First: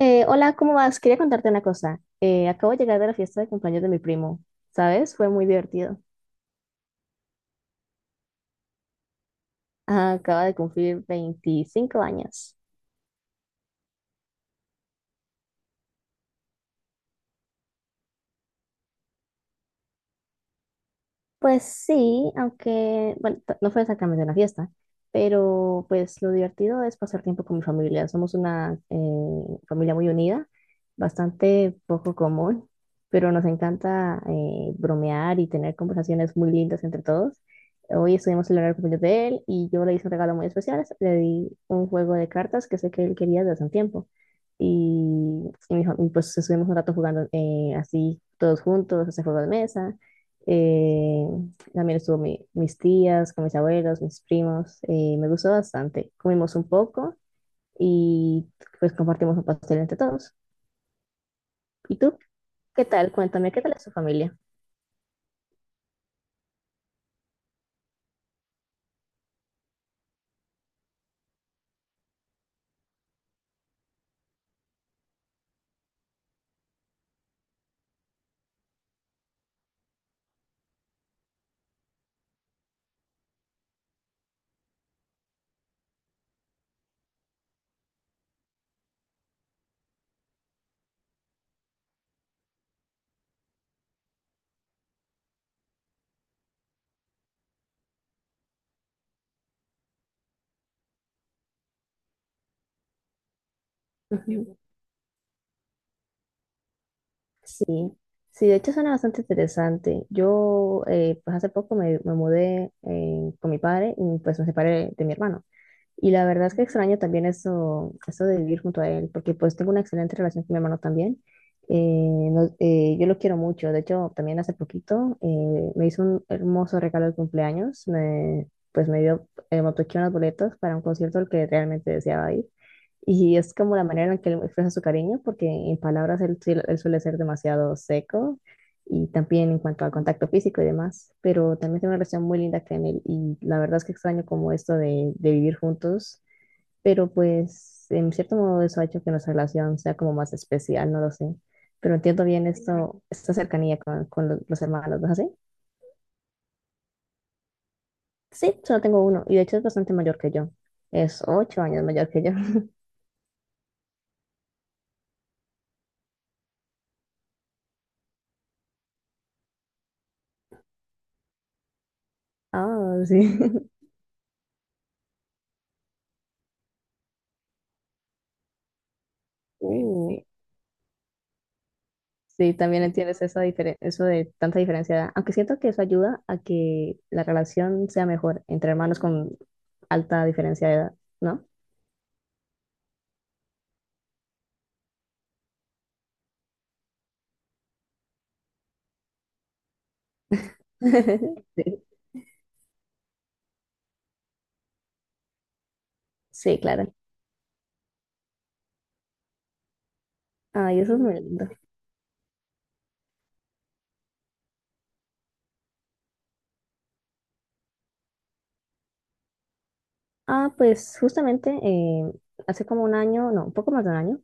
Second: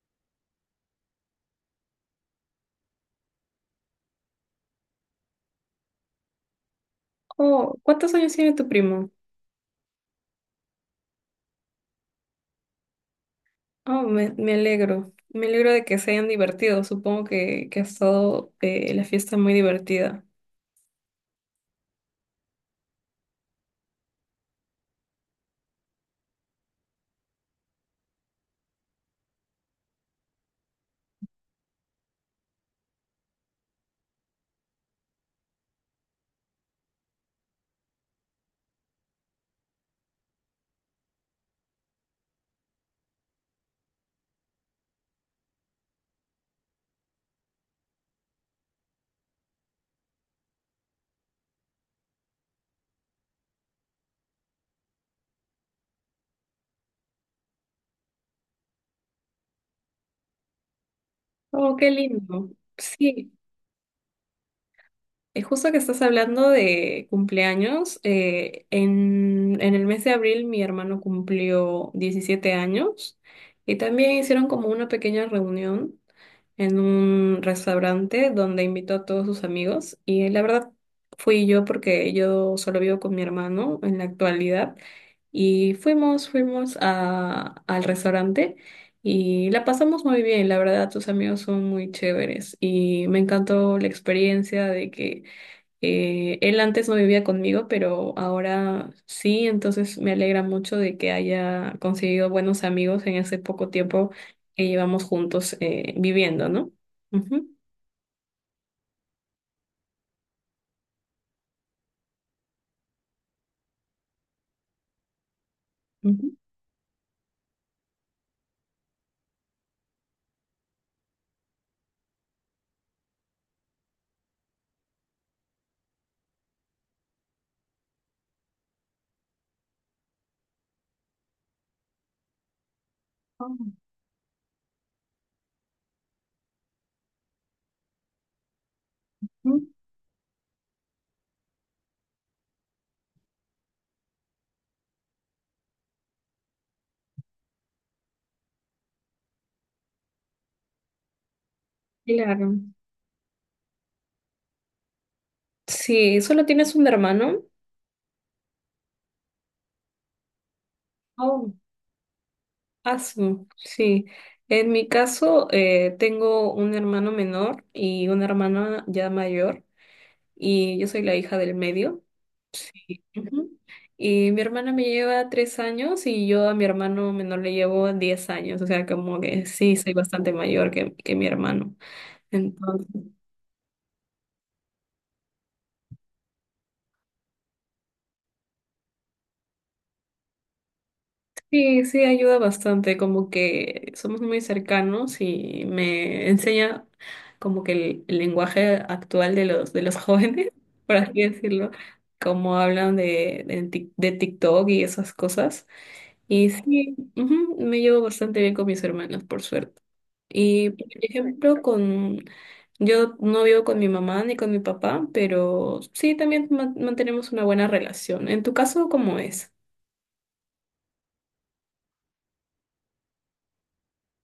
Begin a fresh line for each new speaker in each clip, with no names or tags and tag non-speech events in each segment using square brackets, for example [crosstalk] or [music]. Hola, ¿cómo vas? Quería contarte una cosa. Acabo de llegar de la fiesta de cumpleaños de mi primo, ¿sabes? Fue muy divertido.
Oh, ¿cuántos años tiene tu primo?
Ah, acaba de cumplir 25 años.
Oh, me alegro. Me alegro de que se hayan divertido. Supongo que ha estado la fiesta muy divertida.
Pues sí, aunque, bueno, no fue exactamente una fiesta, pero pues lo divertido es pasar tiempo con mi familia. Somos una familia muy unida, bastante poco común, pero nos encanta bromear y tener conversaciones muy lindas entre todos. Hoy estuvimos celebrando el cumpleaños de él y yo le hice un regalo muy especial. Le di un juego de cartas que sé que él quería desde hace un tiempo. Pues estuvimos un rato jugando así todos juntos, ese juego de mesa. Eh, También estuvo mis tías, con mis abuelos, mis primos. Me gustó bastante. Comimos un poco y pues compartimos un pastel entre todos.
Oh, qué
¿Y tú?
lindo.
¿Qué tal?
Sí,
Cuéntame, ¿qué tal es tu familia?
es justo que estás hablando de cumpleaños. En el mes de abril mi hermano cumplió 17 años y también hicieron como una pequeña reunión en un restaurante donde invitó a todos sus amigos, y la verdad fui yo porque yo solo vivo con mi hermano en la actualidad. Y fuimos al restaurante y la pasamos muy bien. La verdad, tus amigos son muy chéveres y me encantó la experiencia de que él antes no vivía conmigo, pero ahora sí. Entonces me alegra mucho de que haya conseguido buenos amigos en ese poco tiempo
Ujú.
que llevamos juntos viviendo, no. Ujú,
Sí, sí, de hecho suena bastante interesante. Pues hace poco me mudé con mi padre y pues me separé de mi hermano. Y la
ujú.
verdad es que extraño también eso de vivir junto a él, porque pues tengo una excelente relación con mi hermano también. Yo lo quiero mucho, de hecho también hace poquito me hizo un hermoso regalo de cumpleaños, pues me dio, me obsequió unas boletas para un concierto al que realmente deseaba ir. Y es
Oh,
como la manera en que él expresa su cariño, porque en palabras él, suele ser demasiado seco y también en
mm,
cuanto al contacto físico y demás, pero también tengo una relación muy linda con él y la verdad es que extraño como esto de vivir juntos, pero pues en cierto modo eso ha hecho que nuestra relación sea como más especial, no lo sé, pero entiendo bien
claro.
esto, esta cercanía con los hermanos, ¿no es así?
Sí, solo tienes un hermano.
Sí, solo tengo uno y de hecho es bastante mayor que yo, es
Oh,
8 años mayor que yo. [laughs]
ah, sí. En mi caso, tengo un hermano menor y una hermana ya mayor, y yo soy la hija del medio. Sí.
Ah, sí.
Ujú.
[laughs]
Y mi hermana me lleva tres años y yo a mi hermano menor le llevo diez años. O sea, como que sí, soy
Uh,
bastante mayor que mi hermano.
Sí, también
Entonces,
entiendes esa eso de tanta diferencia de edad. Aunque siento que eso ayuda a que la relación sea mejor entre hermanos con alta diferencia de edad, ¿no?
sí, sí, ayuda bastante, como que somos muy cercanos y me enseña como que el lenguaje actual de los jóvenes, [laughs] por así
[laughs]
decirlo,
Sí,
como hablan de TikTok y esas cosas. Y
sí, claro.
sí, ujú, me llevo bastante bien con mis hermanos, por suerte. Y
Ay,
por
eso es muy lindo.
ejemplo, con yo no vivo con mi mamá ni con mi papá, pero sí también mantenemos una buena relación. En tu caso, ¿cómo es?
Ah, pues justamente hace como un año, no, un poco más de un año,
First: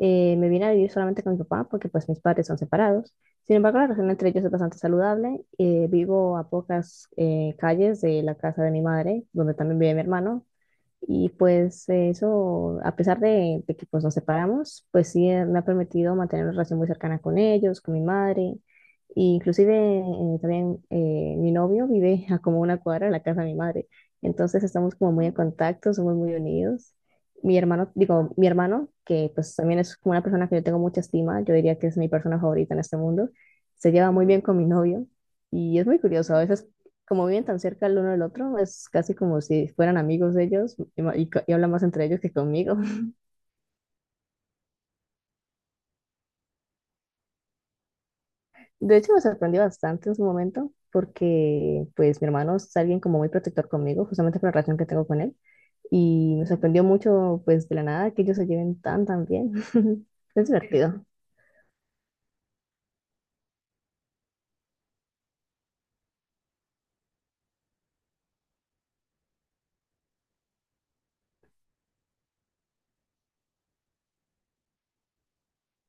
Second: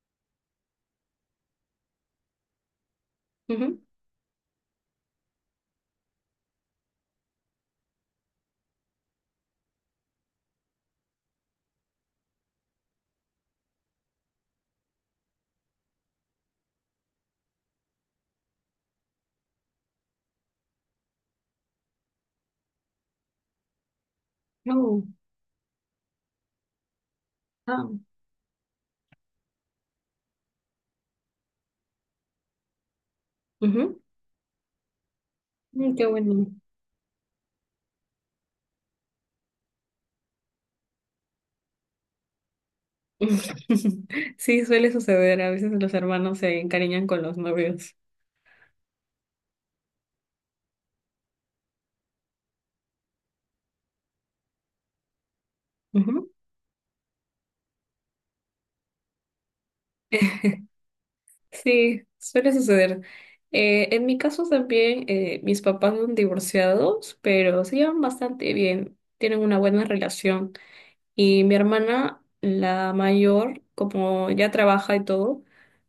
me vine a vivir solamente con mi papá porque pues mis padres son separados. Sin embargo,
Ujú,
la relación entre ellos es bastante saludable. Vivo a pocas calles de la casa de mi madre, donde también vive mi hermano. Y pues eso, a pesar de que pues nos separamos, pues sí me ha permitido mantener una relación muy cercana con ellos, con mi madre. E inclusive también mi novio vive a como una cuadra de la casa de mi madre. Entonces estamos
oh,
como muy en contacto, somos muy unidos.
ah,
Mi hermano, que pues también es como una persona que yo tengo mucha estima, yo diría que es mi persona favorita en este mundo, se
ujú.
lleva muy bien con mi novio. Y es muy
Qué
curioso, a
bueno.
veces como viven tan cerca el uno del otro, es casi como si fueran amigos de ellos y hablan más entre ellos que conmigo. [laughs]
[laughs] Sí, suele suceder. A veces los hermanos se encariñan con los novios.
De hecho, me sorprendió bastante en su momento porque pues mi hermano es alguien como muy protector conmigo, justamente por la relación que tengo con él.
Ujú.
Y me sorprendió mucho pues de la nada que ellos se lleven tan tan bien. [laughs] Es
[laughs]
divertido.
Sí, suele suceder. En mi caso también, mis papás son divorciados, pero se llevan bastante bien, tienen una buena relación. Y mi hermana, la mayor, como ya trabaja y todo,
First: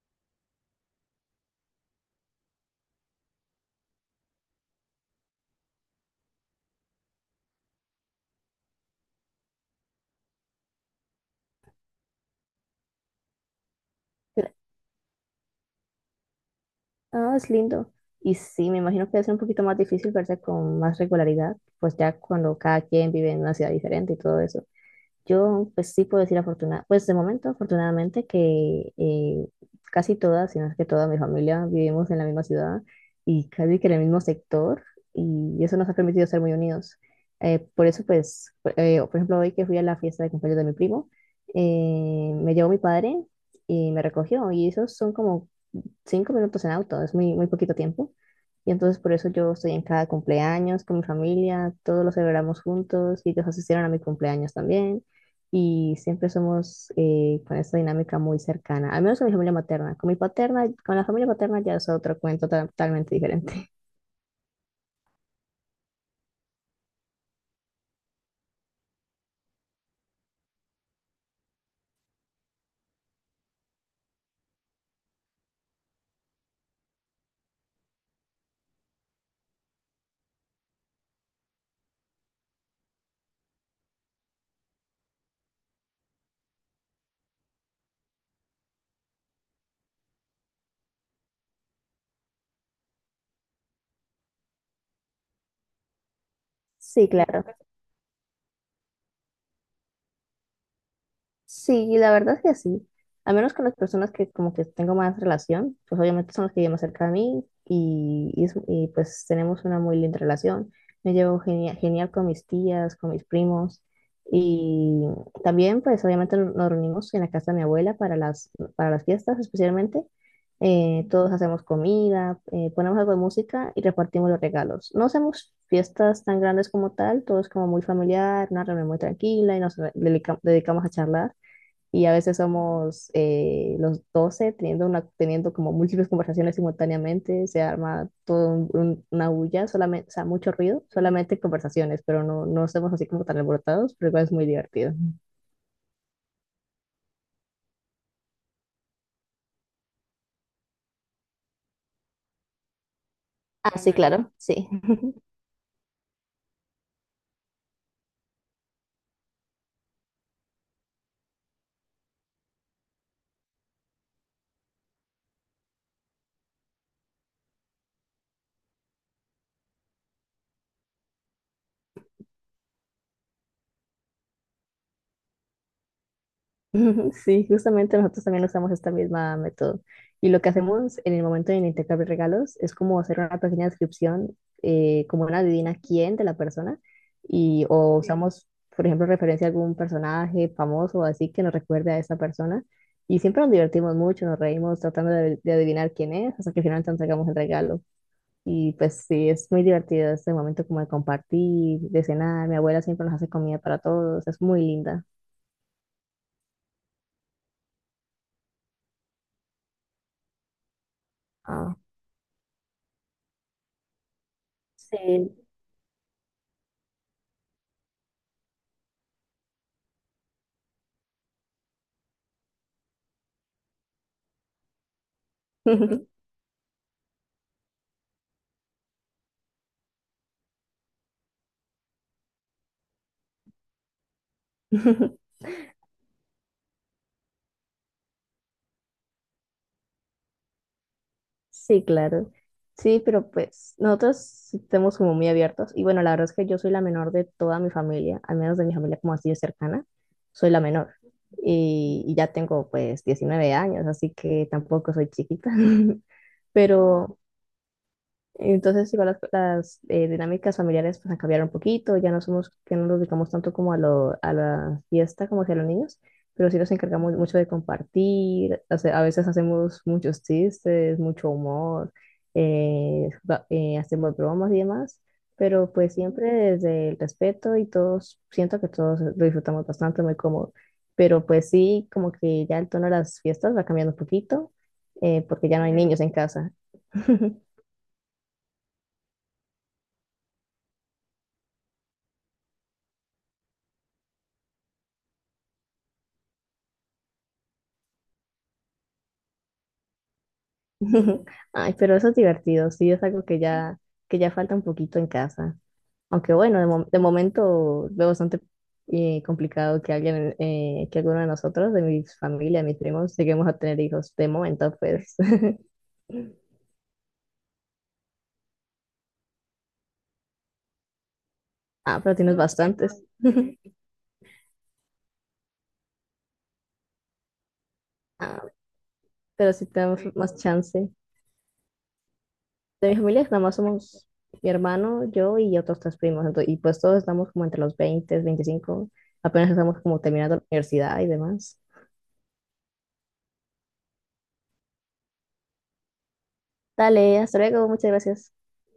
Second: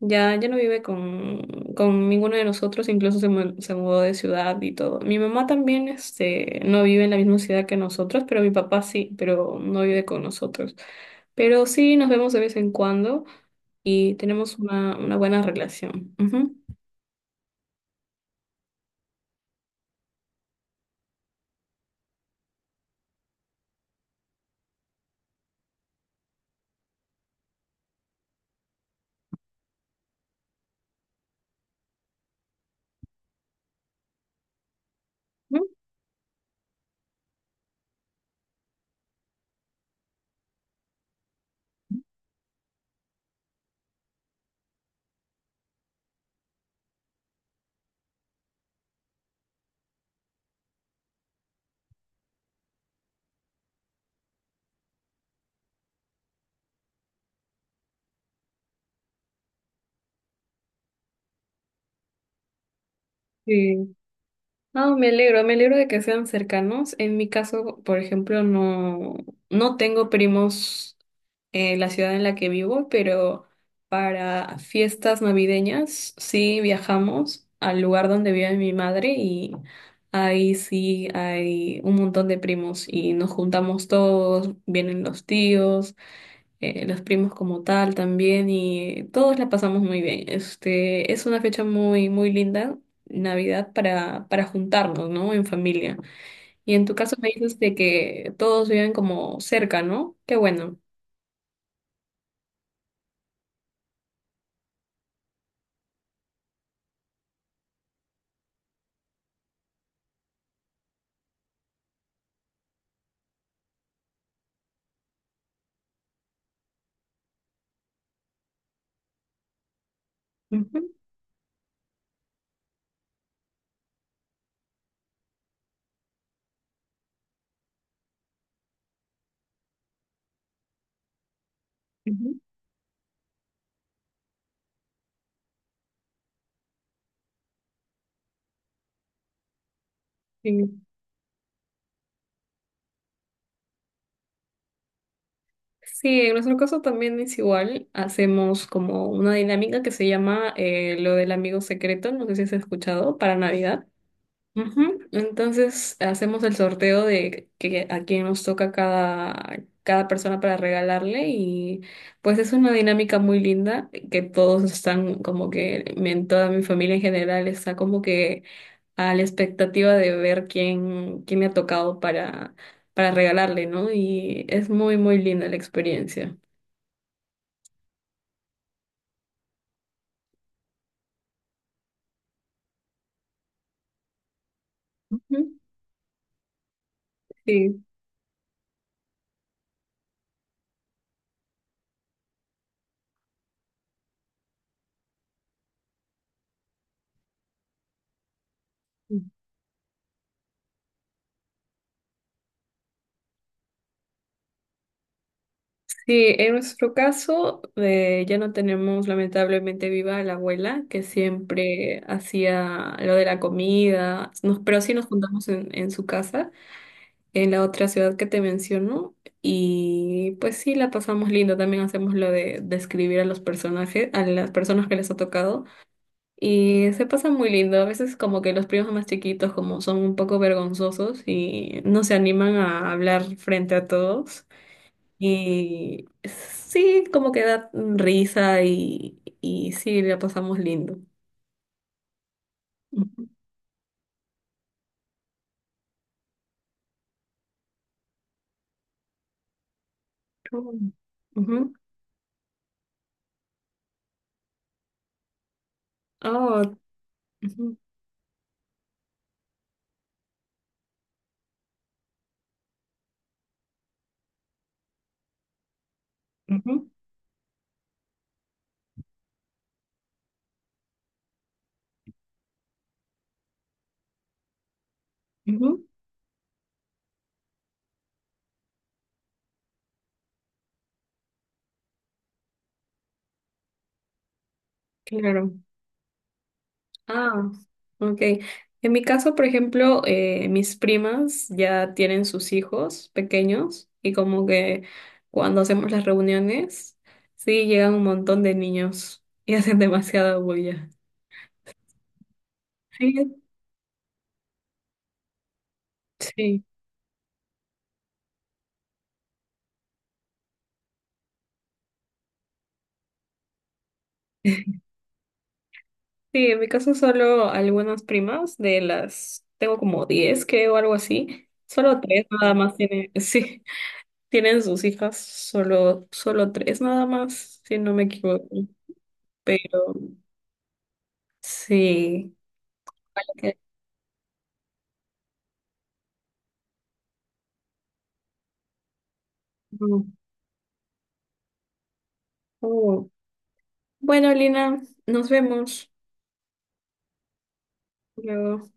ya no vive con ninguno de nosotros. Incluso se, se mudó de ciudad y todo. Mi mamá también, este, no vive en la misma ciudad que nosotros, pero mi papá sí, pero no vive con nosotros. Pero sí nos vemos de vez en cuando y
Pero-
tenemos una buena relación. Ujú.
Ah, es lindo. Y sí, me imagino que va a ser un poquito más difícil verse con más regularidad, pues ya cuando cada quien vive en una ciudad diferente y todo eso. Yo, pues sí puedo decir afortunada, pues de momento, afortunadamente, que casi todas, si no es que toda mi familia, vivimos en la misma ciudad y casi que en el mismo sector, y
Ujú.
eso nos ha permitido ser muy unidos. Por eso, pues, por Por ejemplo, hoy que fui a la fiesta de cumpleaños de mi primo, me llevó mi padre y me recogió, y esos son como 5 minutos en auto, es muy, muy poquito tiempo. Y entonces por eso yo estoy en cada cumpleaños con mi familia, todos lo celebramos juntos y ellos asistieron a mi cumpleaños también. Y siempre somos con esta dinámica muy cercana, al menos con mi familia materna. Con mi paterna, con la familia paterna ya es otro cuento totalmente diferente. [laughs]
Sí. No, me alegro de que sean cercanos. En mi caso, por ejemplo, no, no tengo primos en la ciudad en la que vivo, pero para fiestas navideñas sí viajamos al lugar donde vive mi madre, y ahí sí hay un montón de primos y nos juntamos todos. Vienen los tíos, los primos como tal también, y todos la pasamos muy bien. Este, es una fecha muy, muy linda, Navidad, para juntarnos, ¿no? En familia. Y en tu
Sí,
caso me
claro.
dices de que todos viven como cerca, ¿no? Qué bueno.
Sí, la verdad es que sí. Al menos con las personas que como que tengo más relación, pues obviamente son los que viven más cerca de mí pues tenemos una muy linda relación. Me llevo genial con mis tías, con mis primos y también pues obviamente nos reunimos en la casa de mi abuela para para las fiestas especialmente.
Ujú,
Todos hacemos comida, ponemos algo de música y repartimos los regalos. No hacemos fiestas tan grandes como tal, todo es como muy familiar, una reunión muy tranquila y nos dedicamos a charlar y a veces
ujú.
somos los 12 teniendo, teniendo como múltiples conversaciones simultáneamente, se arma todo una bulla, solamente, o sea, mucho
Sí.
ruido, solamente conversaciones, pero no, no somos así como tan alborotados, pero igual es muy divertido.
Sí, en nuestro caso también es igual. Hacemos como una dinámica que se llama lo del amigo secreto, no sé si has escuchado, para
Ah,
Navidad.
sí, claro, sí.
Ujú. Entonces hacemos el sorteo de que, a quién nos toca cada persona para regalarle. Y pues es una dinámica muy linda que todos están como que, toda mi familia en general está como que a la expectativa de ver quién me ha tocado para regalarle, ¿no? Y es muy, muy linda la experiencia.
[laughs] Sí, justamente nosotros también usamos esta misma método. Y lo que hacemos en el momento del intercambio de regalos es como hacer una pequeña descripción, como una
Ujú.
adivina quién de la persona, y
Sí.
o sí. Usamos, por ejemplo, referencia a algún personaje famoso o así que nos recuerde a esa persona. Y siempre nos divertimos mucho, nos reímos tratando de adivinar quién es, hasta que finalmente entregamos el regalo. Y pues sí, es muy divertido este momento como de compartir, de cenar. Mi abuela siempre nos hace comida para todos, es muy linda.
Sí, en nuestro caso ya no tenemos lamentablemente viva a la abuela que
Ah.
siempre hacía lo de la comida, pero sí nos
Sí.
juntamos en su casa, en la otra ciudad que te menciono. Y pues sí la pasamos lindo, también hacemos lo de describir a los personajes, a las personas que les ha tocado,
[laughs]
y se pasa muy lindo. A veces como que los primos más chiquitos como son un poco vergonzosos y no se animan a hablar frente a todos. Y sí, como que da risa y sí, la pasamos lindo.
Sí, claro. Sí, pero pues nosotros sí estamos como muy abiertos. Y bueno, la verdad es que yo soy la menor de toda mi familia, al menos de mi familia como así de cercana, soy la
Ujú,
menor.
ujú.
Y ya tengo pues 19 años, así que tampoco soy chiquita. [laughs]
Ah,
Pero,
ujú,
entonces, igual dinámicas familiares pues han cambiado un poquito, ya no somos, que no nos dedicamos tanto como a la fiesta como que a los niños, pero sí nos
ujú,
encargamos mucho de compartir, a veces hacemos muchos chistes, mucho humor, hacemos bromas y demás, pero
ujú.
pues siempre desde el respeto y todos, siento que todos lo disfrutamos bastante, muy cómodo, pero pues sí, como que ya el tono de las fiestas va cambiando un poquito, porque
Claro.
ya no hay niños en casa. [laughs]
Ah, ok. En mi caso, por ejemplo, mis primas ya tienen sus hijos pequeños, y como que cuando hacemos las reuniones, sí, llegan un montón de niños y hacen demasiada bulla.
[laughs] Ay, pero eso es divertido, sí, es
Sí,
algo que ya falta un poquito en casa. Aunque bueno,
sí.
de momento veo bastante complicado que alguien, que alguno de nosotros, de mi familia, mis primos, lleguemos a tener hijos. De momento,
[laughs]
pues. [laughs]
Sí, en mi caso solo algunas primas de las, tengo como 10 creo, algo así. Solo
Ah, pero
tres
tienes
nada más
bastantes.
tienen, [laughs] sí, tienen sus hijas. Solo tres nada más, si no me
Ah,
equivoco.
pero sí
Pero
tenemos más chance.
sí.
De mi familia nada más
Ok.
somos mi hermano, yo y otros 3 primos. Y pues todos estamos como entre los 20, 25. Apenas estamos como
Mm.
terminando la universidad y demás.
Oh. Bueno, Lina, nos vemos
Dale, hasta luego, muchas gracias.
luego.